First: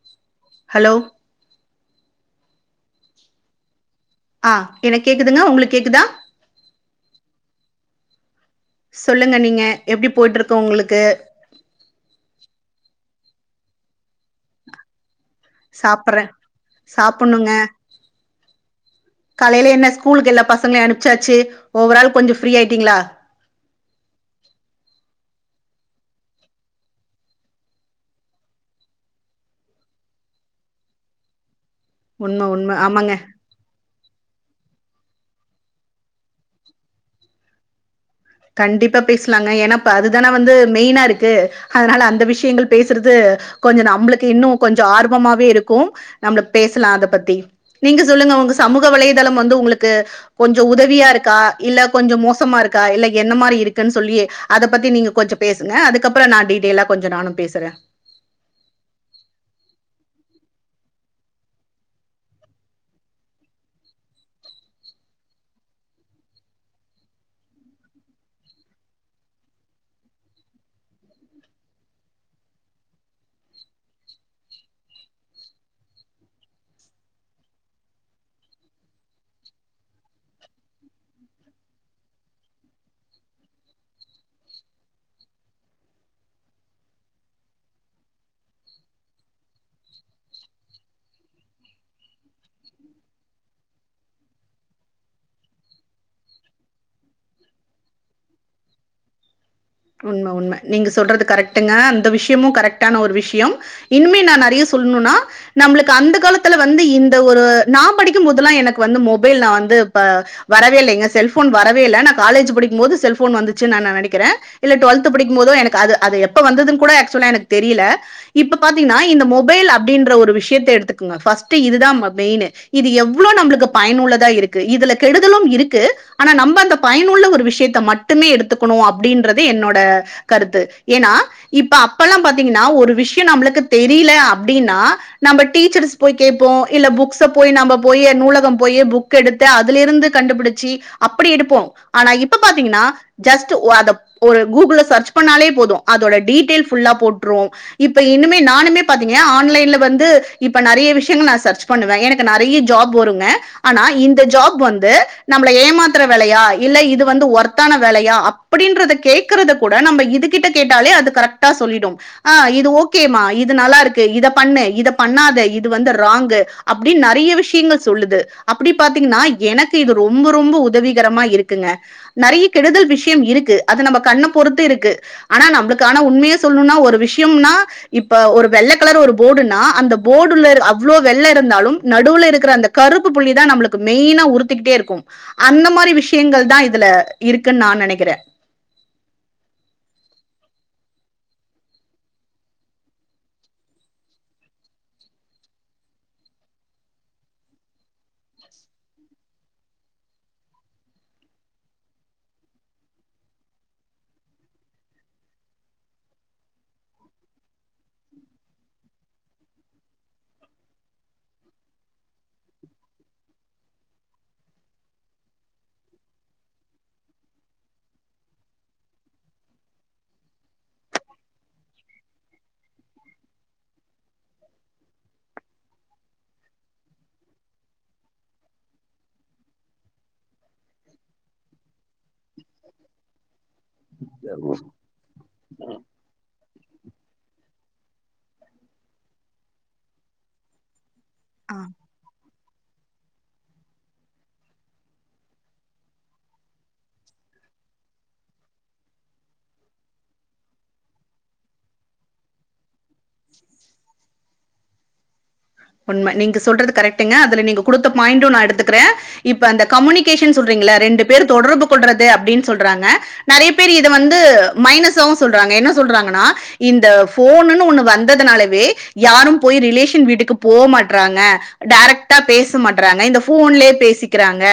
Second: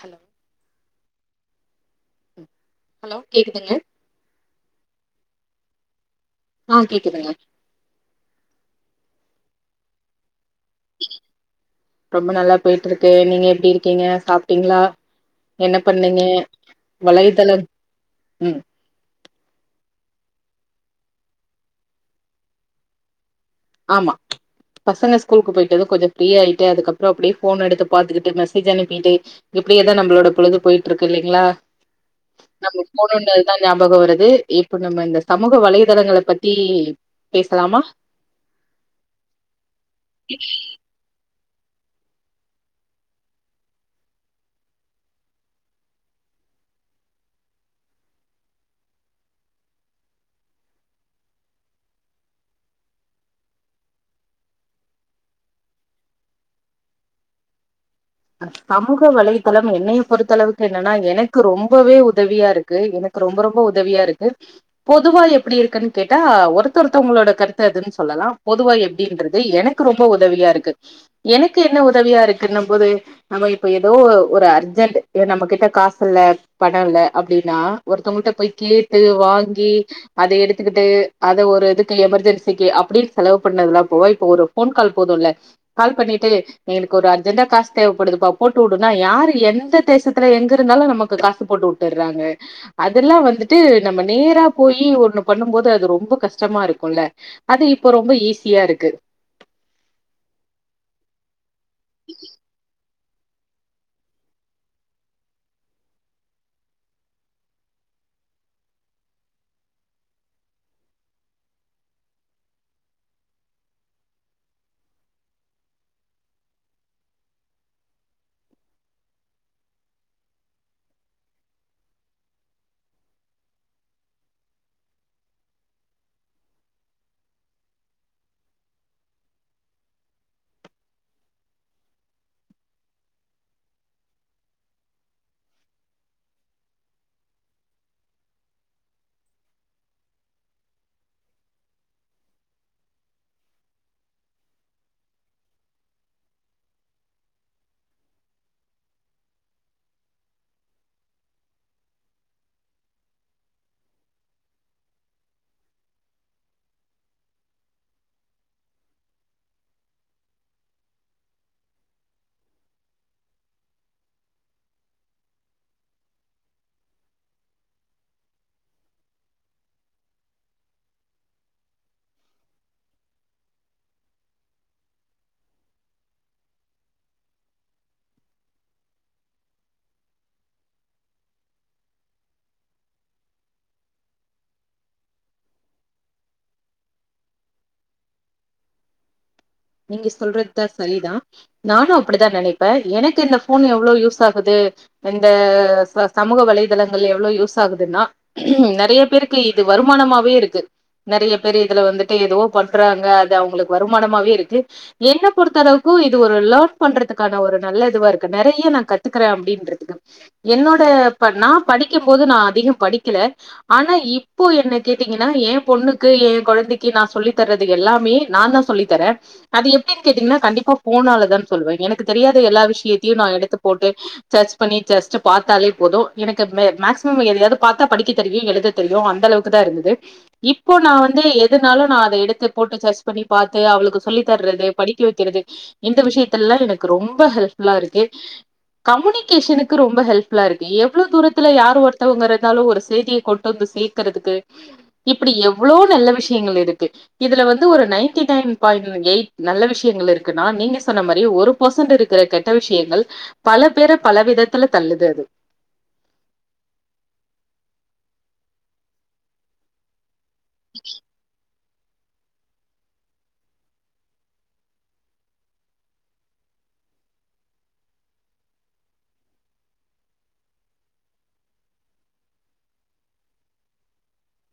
Hello hello hello கேக்குதுங்க ஆ என்க்கு கேக்குதுங்க உங்களுக்கு கேக்குதா.? ஆ கேக்குதுங்க சொல்லுங்க நீங்க எப்டி போய்ட்டு இருக்கு உங்களுக்கு ட்டு நீங்க எப்டி இருக்கீங்க சாப்பிட்டீங்களா சாப்பறன் சாப்பணுங்க வலைதளம் ம் காலையில என்ன ஸ்கூலுக்கு எல்லா பசங்களையும் அனுப்பச்சாச்சி ஓவரால் கொஞ்சம் ஃப்ரீ ஆயிட்டீங்களா ஆமா பசங்க ஸ்கூலுக்கு போயிட்டது கொஞ்சம் ஃப்ரீயா ஆயிட்டு அதுக்கப்புறம் அப்டே ஃபோன் எடுத்து பாத்துகிட்டு மெசேஜ் அனுப்பிட்டு இப்டியேதா நம்மளோட பொழுது போயிட்டு இருக்கு இல்லங்களா உண்ம உண்ம நமக்கு ஆமாங்க ஃபோன் நோண்டனது தான் ஞாபக வரு து இப்ப நம்ம இந்த சமூக வலையதளங்கள பத்தி பேசலாமா கண்டிப்பா பேசலாங்க ஏன்னா இப்ப அதுதான வந்து மெயின்னா இருக்கு அதனால அந்த விஷியங்கள் பேசறது கொஞ்சம் நம்பளுக்கு இன்னும் கொஞ்சம் ஆர்வமாவே இருக்கும் நம்மளு பேசலாம் அத பத்தி நீங்க சொல்லுங்க உங்க சமூக வலைதளம் வந்து உங்களுக்கு கொஞ்சம் உதவியா இருக்கா இல்ல கொஞ்சம் மோசமா இருக்கா இல்ல என்ன மாரி இருக்கன் சொல்லி அத பத்தி நீங்க கொஞ்சம் பேசுங்க அதுக்கப்புறம் நான் டீட்டெயிலா கொஞ்சம் நானும் பேசுறன் சமூக வலைத்தளம் என்னைய பொறுத்த அளவுக்கு என்னன்னா எனக்கு ரொம்பவே உதவியா இருக்கு எனக்கு ரொம்ப ரொம்ப உதவியா இருக்கு பொதுவா எப்படி இருக்கன்னு கேட்டா ஒருத்த ஒருத்தவங்களோட கருத்த அதுன் சொல்லலாம் பொதுவா எப்டின்றது எனக்கு ரொம்ப உதவியா இருக்கு எனக்கு என்ன உதவியா இருக்குன்னும் போது நம்ம இப்ப ஏதோ ஒ ஒரு அர்ஜென்ட்டு ஏ நம்ம கிட்ட காசு இல்ல பணம் இல்ல அப்டின்னா ஒருத்தவங்கள்ட்ட போய் கேட்டு வாங்கி அத எடுத்துக்கிட்டு அத ஒரு இதுக்கு எமர்ஜென்சிக்கு அப்டி செலவு பண்ணதுலாம் போவ இப்ப ஒரு ஃபோன் கால் போதுல்ல கால் பண்ணிட்டு எனக்கு ஒரு அர்ஜெண்டா காசு தேவப்படுதுப்பா போட்டு உடுனா யாரு எந்த தேசத்துல எங்க இருந்தாலும் நமக்கு காசு போட்டு உட்டறாங்க அதெல்லாம் வந்துட்டு நம்ம நேரா போயி ஒண்ணு பண்ணும் போது அது ரொம்ப கஷ்டமா இருக்குல்ல அது இப்ப ரொம்ப ஈஸியா இருக்கு உண்ம உண்ம நீங்க சொல்றது கரெட் டுங்க அந்த விஷியமும் கரெட்டான ஒரு விஷ விஷியம் இனிமே நான் நறையா சொல்லணும்னா நம்பளுக்கு அந்த காலத்துல வந்து இந்த ஒரு நான் படிக்கும்போதெல்லாம் எனக்கு வந்து மொபைல் நா வந்து இப்ப வரவே இல்லைங்க செல்ஃபோன் வரவே இல்ல நான் காலேஜி படிக்கமோது செல்ஃபோன் வந்துச்சி நான் நெனைக்கிறேன் இல்ல டுவல்த் படிக்கமோதோ எனக்கு அது அது எப்ப வந்ததுன்னு கூட ஆக்சுவலா எனக்கு தெரியல இப்ப பாத்தீங்கன்னா இந்த மொபைல் அப்டின்ற ஒரு விஷியத்த எடுத்துக்கோங்க ஃபஸ்ட்டு இதுதான் மெயுனு இது எவ்ளோ நம்பளுக்கு பயனுள்ளதா இருக்கு இதுல கெடுதலும் இருக்கு ஆனா நம்ம அந்த பயனுள்ள ஒரு விஷியத்த மட்டுமே எடுத்துக்குணும் அப்டின்ற து என்னோட கருத்து ஏன்னா இப்ப அப்பெல்லாம் பாத்தீங்கன்னா ஒரு விஷியம் நம்பளுக்கு தெரியல அப்டின்னா நம்ப டீச்சர்ஸ் போய் கேப்போம் இல்ல புக்ஸ போயி நம்ப போயி நூலகம் போயி புக்கு எடுத்து அதுல இருந்து கண்டுபிடிச்சி அப்டி எடுப்போம் ஆனா இப்ப பாத்திங்கன்னா ஜஸ்ட் ஒ அத ஒரு கூகுல்ல சர்ச் பண்ணாலே போதும் அதோட டீடைல் ஃபுல்லா போட்டுரும் இப்ப இனிமே நானுமே பாத்திங்கன ஆன்லைன்ல வந்து இப்ப நரையா விஷியங்கள் நா சர்ச் பண்ணுவேன் எனக்கு நெறையா ஜாப் வருங்க ஆனா இந்த ஜாப் வந்து நம்பள ஏமாத்துற வேலையா இல்ல இது வந்து ஒர்த்தான வேலையா அப்டின்றது கேக்றத கூட நம்ப இது கிட்ட கேட்டாலே அது கரெக்ட்டா சொல்லிடு ஆ இது ஓகேமா இது நல்லா இருக்கு இத பண்ணு இத பண்ணாத இது வந்து ராங்கு அப்டின் நறையா விஷியங்கள் சொல்லுது அப்டி பாத்தீங்கன்னா எனக்கு இது ரொம்ப ரொம்ப உதவிகரமா இருக்குங்க நறையா கெடுதல் விஷியம் இருக்கு அது நம்ப கண்ண பொறுத்து இருக்கு ஆனா நம்பளுக்கு ஆனா உண்மைய சொல்லணும்னா ஒரு விஷியம்னா இப்ப ஒரு வெள்ள கலர் ஒரு போடுன்னா அந்த போடுல இரு அவ்ளோ வெள்ள இருந்தாலும் நடுவுல இருக்கிற அந்த கருப்பு புள்ளிதான் நம்பளுக்கு மெய்யினா உறுத்திக்கிட்டே இருக்கும் அந்த மாரி விஷியங்கள் தான் இதுல இருக்குன் நான் நெனைக்கிறே நீங்க சொல்றதுதான் சரிதான் நானும் அப்டித்தான் நெனைப்பேன் எனக்கு இந்த ஃபோன் எவ்ளோ யூஸ் ஆகுது இந்த சமூக வலைதளங்கள எவ்ளோ யூஸ் ஆகுதுன்னா நெறையா பேருக்கு இது வருமானமாவே இருக்கு நெறையா பேரு இதுல வந்துட்டு எதோ பண்றாங்க அது அவங்களுக்கு வருமானமாவே இருக் கு என்ன பொறுத்த அளவுக்கும் இது ஒரு லேன் பண்றதுக்கான ஒரு நல்ல இதுவா இருக்கு நெறையா நா கத்துக்கறன் அப்படின்றதுக்கு என்னோட ப நான் படிக்கமோது நான் அதிகம் படிக்கல ஆனா இப்போ என்ன கேட்டீங்கன்னா ஏன் பொண்ணுக்கு என் கொழந்தைக்கு நான் சொல்லி தறது எல்லாமே நா தா சொல்லி தரே அது எப்டிங் கேட்டிங்கன்னா கண்டிப்பா ஃபோனாலதான் சொல்லுவேன் எனக்கு தெரியாத எல்லா விஷியத்தியும் நான் எடுத்து போட்டு சர்ச் பண்ணி ஜஸ்ட்டு பாத்தாலே போதும் எனக்கு மேக்சிமம் எதயாவது பாத்தா படிக்க தெரியும் எழுத தெரியும் அந்த அளவுக்கு தான் இருந்தது இப்போ நா வந்து எதுனாலும் நான் அத எடுத்து போட்டு சர்ச் பண்ணி பாத்து அவளுக்கு தர்றது படிக்க வக்குறது இந்த விஷயத்தலல்லாம் எனக்கு ரொம்ப ஹெல்ப்புல்லா இருக்கு கம்யூனிகேஷனுக்கு ரொம்ப ஹெல்ப்புல்லா இருக்கு இவ்ளோ தூரத்துல யார் ஒருத்தவங்க வறது தாலு ஒரு செய்திய கொண்டு வந்து சேக்குறதுக்கு இப்டி எவ்ளோ நல்ல விஷயங்கள் இருக்கு இதுல வந்து ஒரு நைன்டி னைன் பாய்ண்ட் எயிட் நல்ல விஷயங்கள் இருக்குன்னா நீங்க சொன்ன மாரி ஒரு பர்சன்ட் இருக்கிற கெட்ட விஷயங்கள் பல பேரை பல விதத்துல தள்ளுது அது உண்ம நீங்க சொல்றது கரெக்டுங்க அதுல நீங்க குடுத்த பாயிண்டும் நா எடுத்துக்குறே இப்ப அந்த கம்யூனி சொல்றீங்ளா ரெண்டு பேர் தொடர்புக்கு சொல்றது அப்டின்னு சொல்றாங்க நெறய பேர் இது வந்து மைனஸ்சாவு சொல்றாங்க என்ன சொல்றாங்கனா இந்த ஃபோன்னுனு ஒன்னு வந்ததுனாலவே யாரும் போய் ரிலேஷன் வீட்டுக்கு போமாட்றாங்க டைரக்டா பேச மாட்றாங்க இந்த ஃபோன்லயே பேசிக்குறாங்க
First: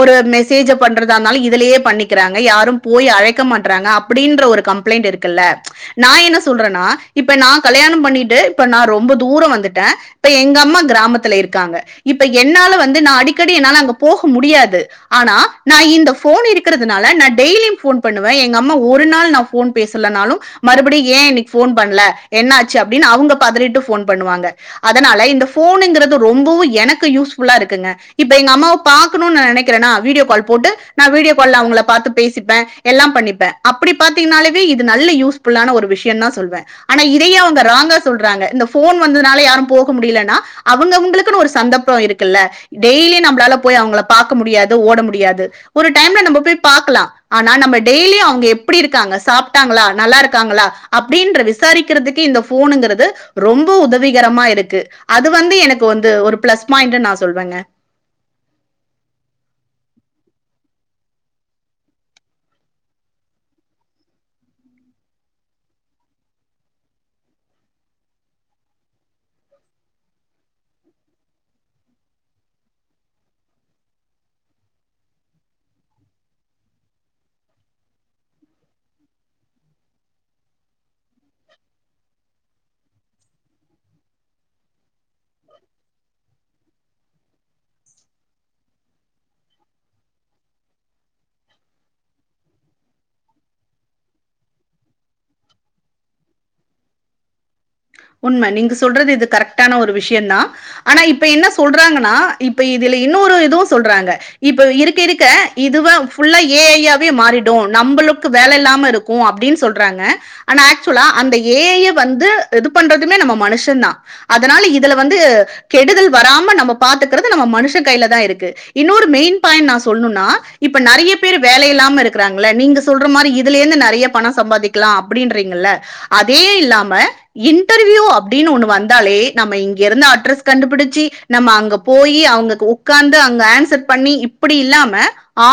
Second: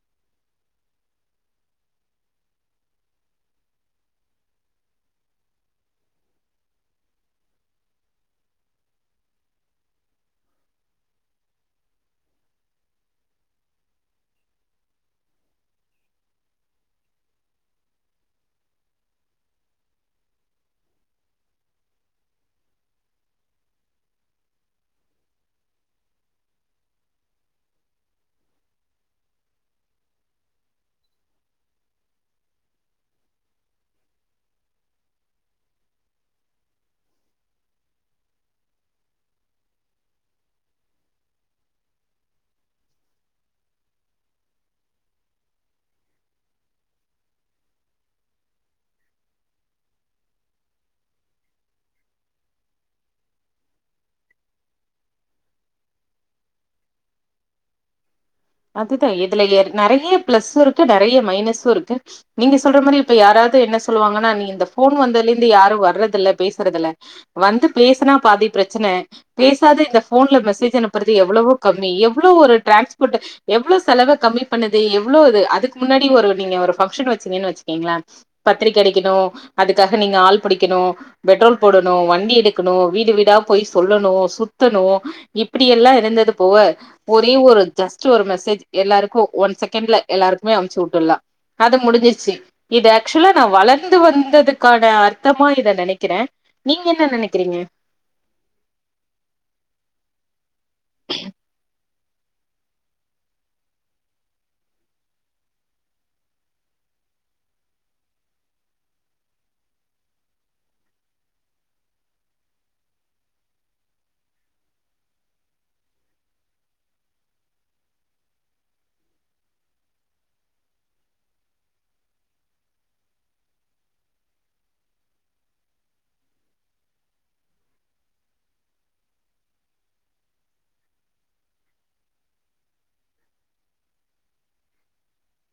ஒரு மெசேஜ பண்றதா இருந்தாலு இதுலயே பண்ணிக்குறாங்க யாரும் போய் அழைக்க மாட்றாங்க அப்டீன்ற ஒரு கம்ப்ளைண்ட் இருக்குல்ல நா என்ன சொல்றேன்னா இப்ப நா கல்யாணம் பண்ணிட்டு இப்ப நா ரொம்ப தூரம் வந்துட்டே இப்ப எங்க அம்மா கிராமத்துல இருக்காங்க இப்ப என்னால வந்து நா அடிக்கடி என்னால அங்க போக முடியாது ஆனா நா இந்த ஃபோன் இருக்குறதுனால நா டெய்லியு ஃபோன் பண்ணுவே எங்க அம்மா ஒரு நாள் நா ஃபோன் பேசலனாலு மறுபடியு ஏன் இன்னைக்கு ஃபோன் பண்ணல என்ன ஆச்சு அப்டின்னு அவுங்க பதறிட்டு ஃபோன் பண்ணுவாங்க அதனால இந்த போனுங்குறது ரொம்பவு எனக்கு யூஸ்ஃபுல்லா இருக்குங்க இப்ப எங்க அம்மாவ பாக்கணும்னு நா நெனக்குறேனா வீடியோ கால் போட்டு நா வீடியோ கால்ல அவுங்கள பாத்து பேசிப்பே எல்லா பண்ணிப்பே அப்டி பாத்தீங்கனாலே இது நல்ல யூஸ்ஃபுல்லான ஒரு விஷயோந்தா சொல்வே ஆனா இதயே அவுங்க ராங்கா சொல்றாங்க இந்த ஃபோன் வந்ததுனால யாரும் போக முடியலனா அவுங்கவுங்களுக்குனு ஒரு சந்தர்ப்ப இருக்குல டெய்லி நம்பலால அவுங்கள பாக்க முடியாது ஓட முடியாது ஒரு டைம்ல நம்ப போய் பாக்கலா ஆனா நம்ம டெய்லி அங்க எப்டி இருங்காங்க சாப்டாங்களா நல்லாருகாங்களா அப்டீன்றத விசாரிக்குறதுக்கு இந்த ஃபோனுங்கறது ரொம்ப உதவிகரமா இருக்கு இருக்கு அது வந்து எனக்கு வந்து ஒரு பிளஸ் பாயிண்டுனு நா சொல்லுவேங்க அதுதா இதுல நெறய பிளஸு இருக்கு நெறய மைனஸு இருக்கு நீங்க சொல்ற மாரி இப்ப யாராவது என்ன சொல்லுவாங்கன்னா நீ இந்த ஃபோன் வந்ததுல இருந்து யாரு வர்றது இல்ல பேசுறது இல்ல வந்து பேசுனா பாதி பிரச்சன பேசாத இந்த ஃபோன்ல மெசேஜ் அனுப்புறது எவ்ளவோ கம்மி எவ்ளோ ஒரு டிரான்ஸ்போட் எவ்ளோ செலவ கம்மி பண்ணுது எவ்ளோ இது அதுக்கு முன்னாடி ஒரு நீங்க ஒரு ஃபங்க்ஷன் வச்சங்கன்னு வச்சுக்கீங்களே பத்திரிக்க அடிக்கணு அதுக்காக நீங்க ஆள் புடிக்கணு பெட்ரோல் போடணு வண்டி எடுக்கணு வீடு வீடா போய் சொல்லணு சுத்தணு இப்டியெல்லா இருந்தது போக ஒரே ஒரு ஜஸ் ஒரு மெசேஜ் எல்லாருக்கு ஒன் செகண்ட்ல எல்லாருக்குமே அனுப்ச்சு விட்டுடலா அது முடிஞ்சிச்சு இது ஆக்சுவலா நா வளர்ந்து வந்ததுக்கான அர்த்தமா இத நெனக்குறே நீங்க என்ன நெனக்குறீங்க உண்ம நீங்க சொல்றது இது கரெக்ட்டான ஒரு விஷயந்தா ஆனா இப்ப என்ன சொல்றாங்க இப்ப இதுல இன்னொரு இதுவு சொல்றாங்க இப்ப இருக்க இருக்க இது ஏ ஐயாவே மாறிடு நம்மளுக்கு வேல இல்லாம இருக்கு அப்டின்னு சொல்றாங்க ஆனா ஆக்சுவலா அந்த ஏ ஐயே வந்து இது பண்றதுமே நம்ம மனுஷந் தா அதனால இதுல வந்து கெடுதல் வராம நம்ம பாத்துக்குறது நம்ம மனுஷங் கையிலதா இருக்கு இன்னொரு மெயின் பாயிண்ட் நா சொல்லுனா இப்ப நெறய பேர் வேல இல்லாம இருக்குறாங்க நீங்க சொல்ற மாரி இதுல இருந்து நெறய பணம் சம்பாதிக்கலா அப்டின்றீங்கல்ல அதே இல்லாம இன்டர்வியூ அப்டின்னு ஒன்னு வந்தாலே நம்ம இங்க இருந்து அட்ரெஸ் கண்டுபிடிச்சு நம்ம அங்க போய் அவுங்கக்கு உக்காந்து அங்க ஆன்செர் பண்ணி இப்டி இல்லாம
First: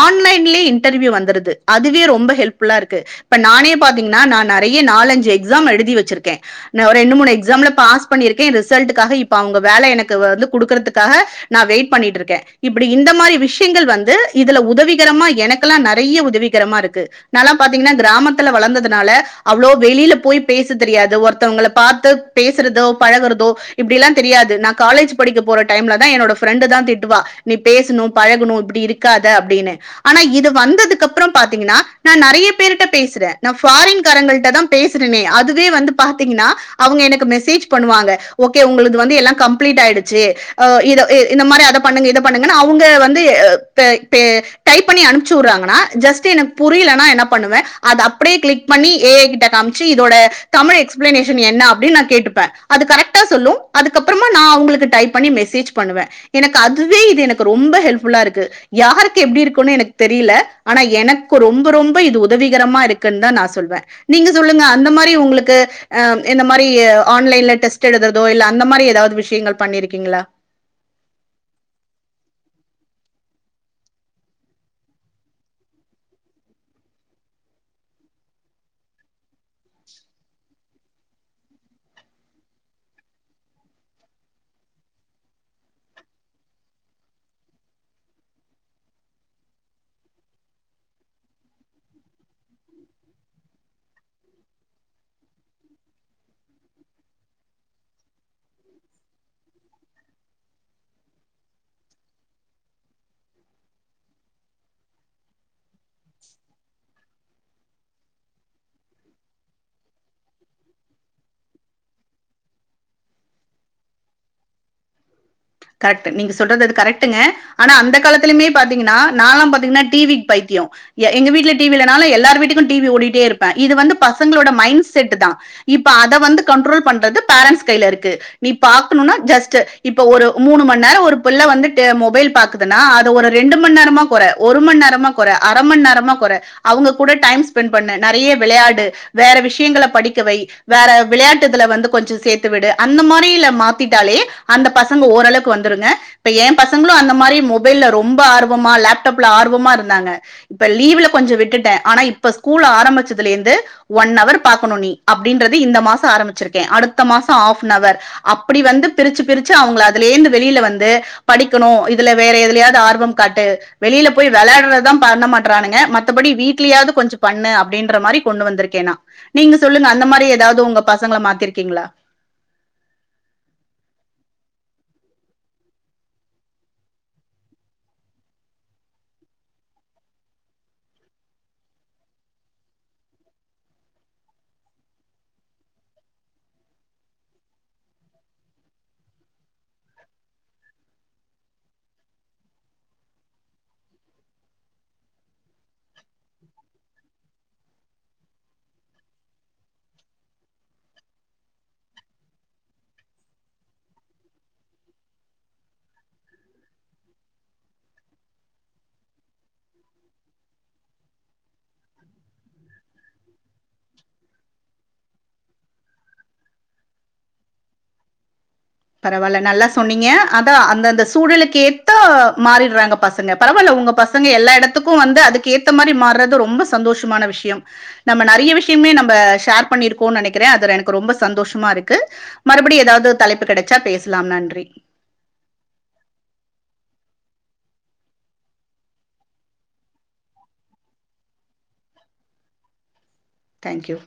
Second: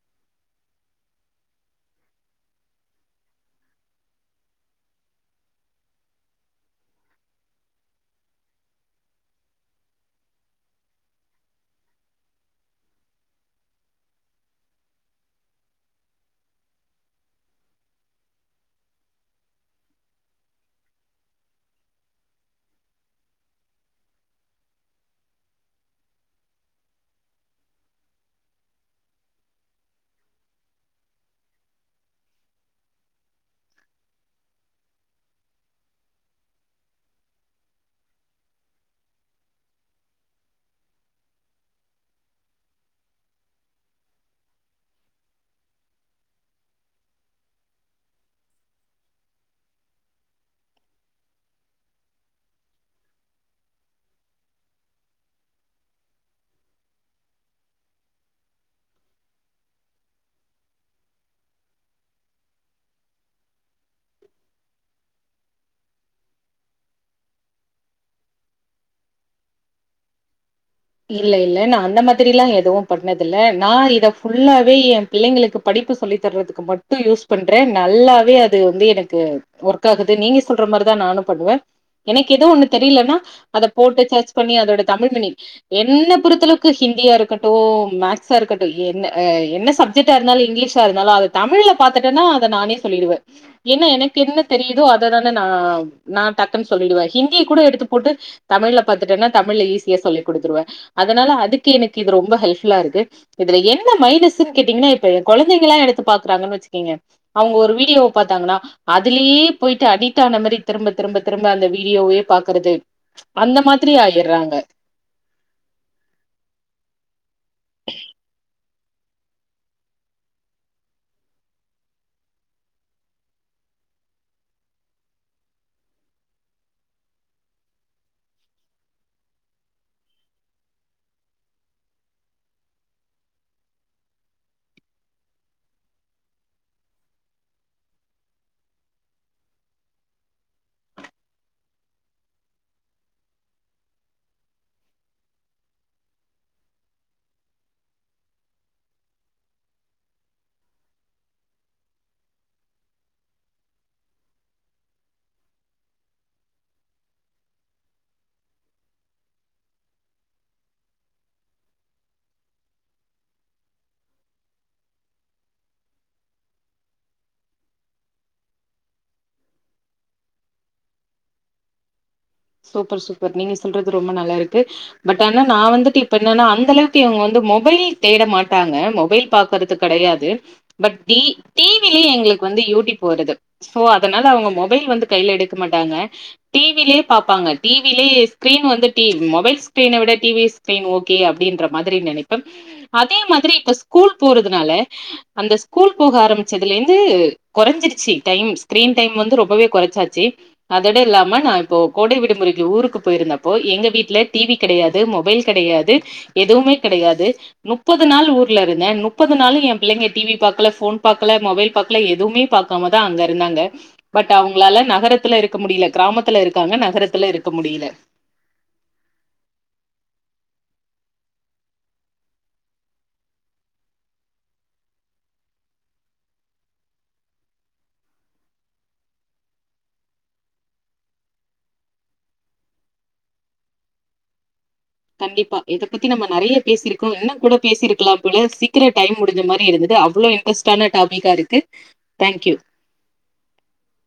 ஆன்லைன்லியே இன்டெர்வியூ வந்துருது அதுவே ரொம்ப ஹெல்ப்ஃபுல்லா இருக்கு இப்ப நானே பாத்தீங்கனா நா நெறய நாலஞ்சு எக்ஸாம் எழுதி வெச்சிருக்கே நா ஒரு ரெண்டு மூனு எக்ஸாம்ல பாஸ் பண்ணிருக்கே ரிசெல்டுக்காக இப்ப அவுங்க வேல எனக்கு வந்து குடுக்குறதுக்காக நா வெயிட் பண்ணிட்டுருக்கே இப்டி இந்த மாரி விஷயங்கள் வந்து இதுல உதவிகரமா எனக்கெலா நெறய உதவிகரமா இருக்கு நாலா பாத்தீங்கனா கிராமத்துல வளர்ந்ததுனால அவ்ளோ வெளில போய் பேச தெரியாது ஒருத் ஒருத்தவங்கள பாத்து பேசுறதோ பழகுறதோ இப்டிலா தெரியாது நா காலேஜ் படிக்க போற டைம்ல தா என்னோட ஃப்ரெண்டு தா திட்டுவா நீ பேசுனோ பழகுனோ இப்டி இருக்காத அப்டினு ஆனா இது வந்ததுக்கப்றோ பாத்தீங்னா நா நெறய பேருகிட்ட பேசுறே நா ஃபாரின் காரங்கல்ட தா பேசுறனே அதுவே வந்து பாத்தீங்னா அவுங்க எனக்கு மெசேஜ் பண்ணுவாங்க ஓகே உங்களுக்கு வந்து எல்லா கம்ப்லீட் ஆய்டுச்சு ஆ இத இந்த மாரி அத பண்ணுங்க இத பண்ணுங்கனு அவுங்க வந்து பே டைப் பண்ணி அணுப்சி வுட்ராங்கனா ஜெஸ்டு எனக்கு புரிலனா என்ன பண்ணுவே அத அப்டே க்ளிக் பண்ணி எ ஐ கிட்ட காம்சி இதோட தமிழ் எக்ஸ் எக்ஸ்பிளனேஷன் என்ன அப்டின்னு நா கேட்டுப்பே அது கரெக்டா சொல்லு அதுக்கப்புறமா நா அவுங்களுக்கு டைப் பண்ணி மெசேஜ் பண்ணுவே எனக்கு அதுவே இது எனக்கு ரொம்ப ஹெல்ப்ஃபுல்லா இருக்கு யாருக்கு எப்டி இருக்குனு எனக்கு தெரில ஆனா எனக்கு ரொம்ப ரொம்ப இது உதவிகரமா இருக்குனு தா நா சொல்வே நீங்க சொல்லுங்க அந்த மாரி உங்களுக்கு அ இந்த மாரி ஆன்லைன்ல டெஸ்ட் எழுதுறதோ இல்ல அந்த மாரி ஏதாவது விஷயங்கள் பண்ணிருக்கீங்ளா இல்ல- இல்ல நா அந்த மாதிரிலா எதுவு பண்ணது இல்ல நா இத ஃபுல்லாவே எ பிள்ளைங்களுக்கு படிப்பு சொல்லி தர்றதுக்கு மட்டு யூஸ் பண்றே நல்லாவே அது வந்து எனக்கு ஒர்க் ஆகுது நீங்க சொல்ற மாரிதா நானு பண்ணுவே எனக்கு ஏதோ ஒன்னு தெரிலனா அத போட்டு செர்ச் பண்ணி அதோட தமிழ் மீனிங் என்ன பொறுத்தளவுக்கு ஹிந்தியா இருக்கட்டு மேக்ஸா இருக்கட்டு என்ன என்ன சப்ஜெக்ட்டா இருந்தாலு இங்கிலீஷா இருந்தாலு அத தமிழ்ல பாதாதுட்டேனா அத நானே சொல்லிடுவே ஏன்னா எனக்கு என்ன தெரியுதோ அததா நா நா டக்குன்னு சொல்லிடுவே ஹிந்திய கூட எடுத்து போட்டு தமிழ்ல பாத்துட்டனா தமிழ்ல ஈஸியா சொல்லிடுவே குடுத்துருவ அதனால அதுக்கு எனக்கு இது ரொம்ப ஹெல்புல்லா இருக்கு இதுல என்ன மைனெஸ்னு கேட்டீங்கனா இப்ப என் கொழந்தைங்கலா எடுத்து பாக்குறாங்கனு வெச்சுக்கங்க அவுங்க ஒரு வீடியோவ பாத்தாங்கனா அதுலயே போய்ட்டு அடிட் ஆன மாரி திரும்ப திரும்ப திரும்ப அந்த வீடியோவே பாக்குறது அந்த மாரி ஆயிற்றாங்க கரெக்ட் நீங்க சொல்றது அது கரெக்டுங்க ஆனா அந்த காலத்துலயுமே பாத்தீங்கனா நாலா பாத்தீங்கனா டிவிக்கு பைத்தியோ எங்க வீட்ல டிவி இல்ல நாலு எல்லார் வீட்டுக்கு டிவி ஓடிட்டே இருப்பே இது வந்து பசங்ளோட மைண்ட் செட்டு தா இப்ப அத வந்து கண்ட்ரோல் பண்றது பேரெண்ஸ் கைலருக்கு நீ பாக்கணுனா ஜெஸ்டு இப்ப ஒரு மூனு மணி நேரோ ஒரு பிள்ள வந்து டெ மொபைல் பாக்குதுன்னா அத ஒரு ரெண்டு மணி நேரமா கொற ஒரு மணி நேரமா கொற அர மணி நேரமா கொற அவூங்க கூட டைம் ஸ்பெண்ட் பண்ணு நெறய விளயாடு வேற விஷயங்கல படிக்க வை வேற விளையாட்டுதுல வந்து கொஞ்சோ சேத்து விடு அந்த மாரியில மாத்திட்டாலே அந்த பச நம்ம ஓர் அளவுக்கு வந்துருங்க இப்ப ஏ பசங்களு அந்த மாரி மொபைல்ல ரொம்ப ஆர்வமா லேப்டாப்ல ஆர்வமா இருந்தாங்க இப்ப லீவ்ல கொஞ்ஜோ விட்டுட்டே ஆனா இப்ப ஸ்கூல் ஆரம்பிச்சதுலேந்து ஒன் ஹவர் பாக்கனு நீ அப்டீன்றது இந்த மாசோ ஆரம்பிச்சுருகே அடுத்த மாசோ ஹாப்பெனவர் அப்டி வந்து பிரிச்சி பிரிச்சு சு அவுங்கள அதுலேந்து வெளில வந்து படிக்கணு இதுல வேற எதுலயாவ்து ஆர்வங் காட்டு வெளில போய் வெளாட்றதுதா பண்ண மாட்றானுங்க மத்தபடி வீட்லியாவது கொஞ்சோ பண்ணு அப்டின்ற மாரி கொண்டு வந்திருக்கே நா நீங்க சொல்லுங்க அந்த மாரி ஏதாவது உங்க பசங்கள மாத்தியிருக்கீங்ளா சூப்பர்- சூப்பர் நீங்க சொல்றது ரொம்ப நல்லா இருக்கு பட் ஆனா நா வந்துட்டு இப்ப என்னனா அந்த அளவுக்கு இங்க வந்து மொபைல் தேட மாட்டாங்க மொபைல் பாக்குறது கெடயாது பட் டி டிவிலியே எங்களுக்கு வந்து யூடியூப் வருது சோ அதனால அவுங்க மொபைல் வந்து கைல எடுக்க மாட்டாங்க டிவிலியே பாப்பாங்க டிவிலே ஸ்கிரீன் வந்து டி மொபைல் ஸ்கிரீன்னவிட டிவி ஸ்கிரீன் ஓகே அப்டின்ற மாதிரி நெனப்பே அதே மாதிரி இப்ப ஸ்கூல் போறதுனால அந்த ஸ்கூல் போக ஆரம்பிச்சதுலேந்து கொறஞ்சிருச்சு டைம் ஸ்கிரீன் டைம் வந்து ரொம்பவே கொறச்சாச்சு அதோட இல்லாம நா இப்போ கோடை விடுமுறைக்கு ஊருக்கு போயிருந்தப்போ எங்க வீட்ல டிவி கெடயாது மொபைல் கெடயாது எதுவுமே கெடயாது முப்பது நாள் ஊர்ல இருந்தே முப்பது நாளு எ பிள்ளைங்க டிவி பாக்கல ஃபோன் பாக்கல மொபைல் பாக்கல எதுவுமே பாக்காம தா அங்க இருந்தாங்க பட் அவுங்களால நகரத்துல இருக்க முடியல கிராமத்துல இருக்க இருக்காங்க நகரத்ல இருக்க முடியல பரவால்ல நல்லா சொன்னீங்க அதா அந்த அந்த சூழலுக்கு ஏத்த மாறிற்றாங்க பசங்க பரவால்ல உங்க பசங்க எல்லா எடத்துக்கு வந்து அதுக்கு ஏத்த மாரி மாறது ரொம்ப சந்தோசமான விஷயம் நம்ம நெறய விஷயமே நம்ப ஷேர் பண்ணிருக்கோனு நெனக்குறே அதுல எனக்கு ரொம்ப சந்தோஷ்மா இருக்கு மறுபடியு ஏதாவது தலைப்பு கெட ச பேசலாம் நன்றி கண்டிப்பா இத பத்தி நம்ம நெறைய பேசிருக்கோ இன்னும் கூட பேசிருக்கலாம் போல சீக்கிர டைம் முடிஞ்ச மாரி இருந்தது அவ்ளோ இன்ட்ரெஸ்டான டாபிக்கா இருக்கு தேங்க்யூ தேங்க் யூ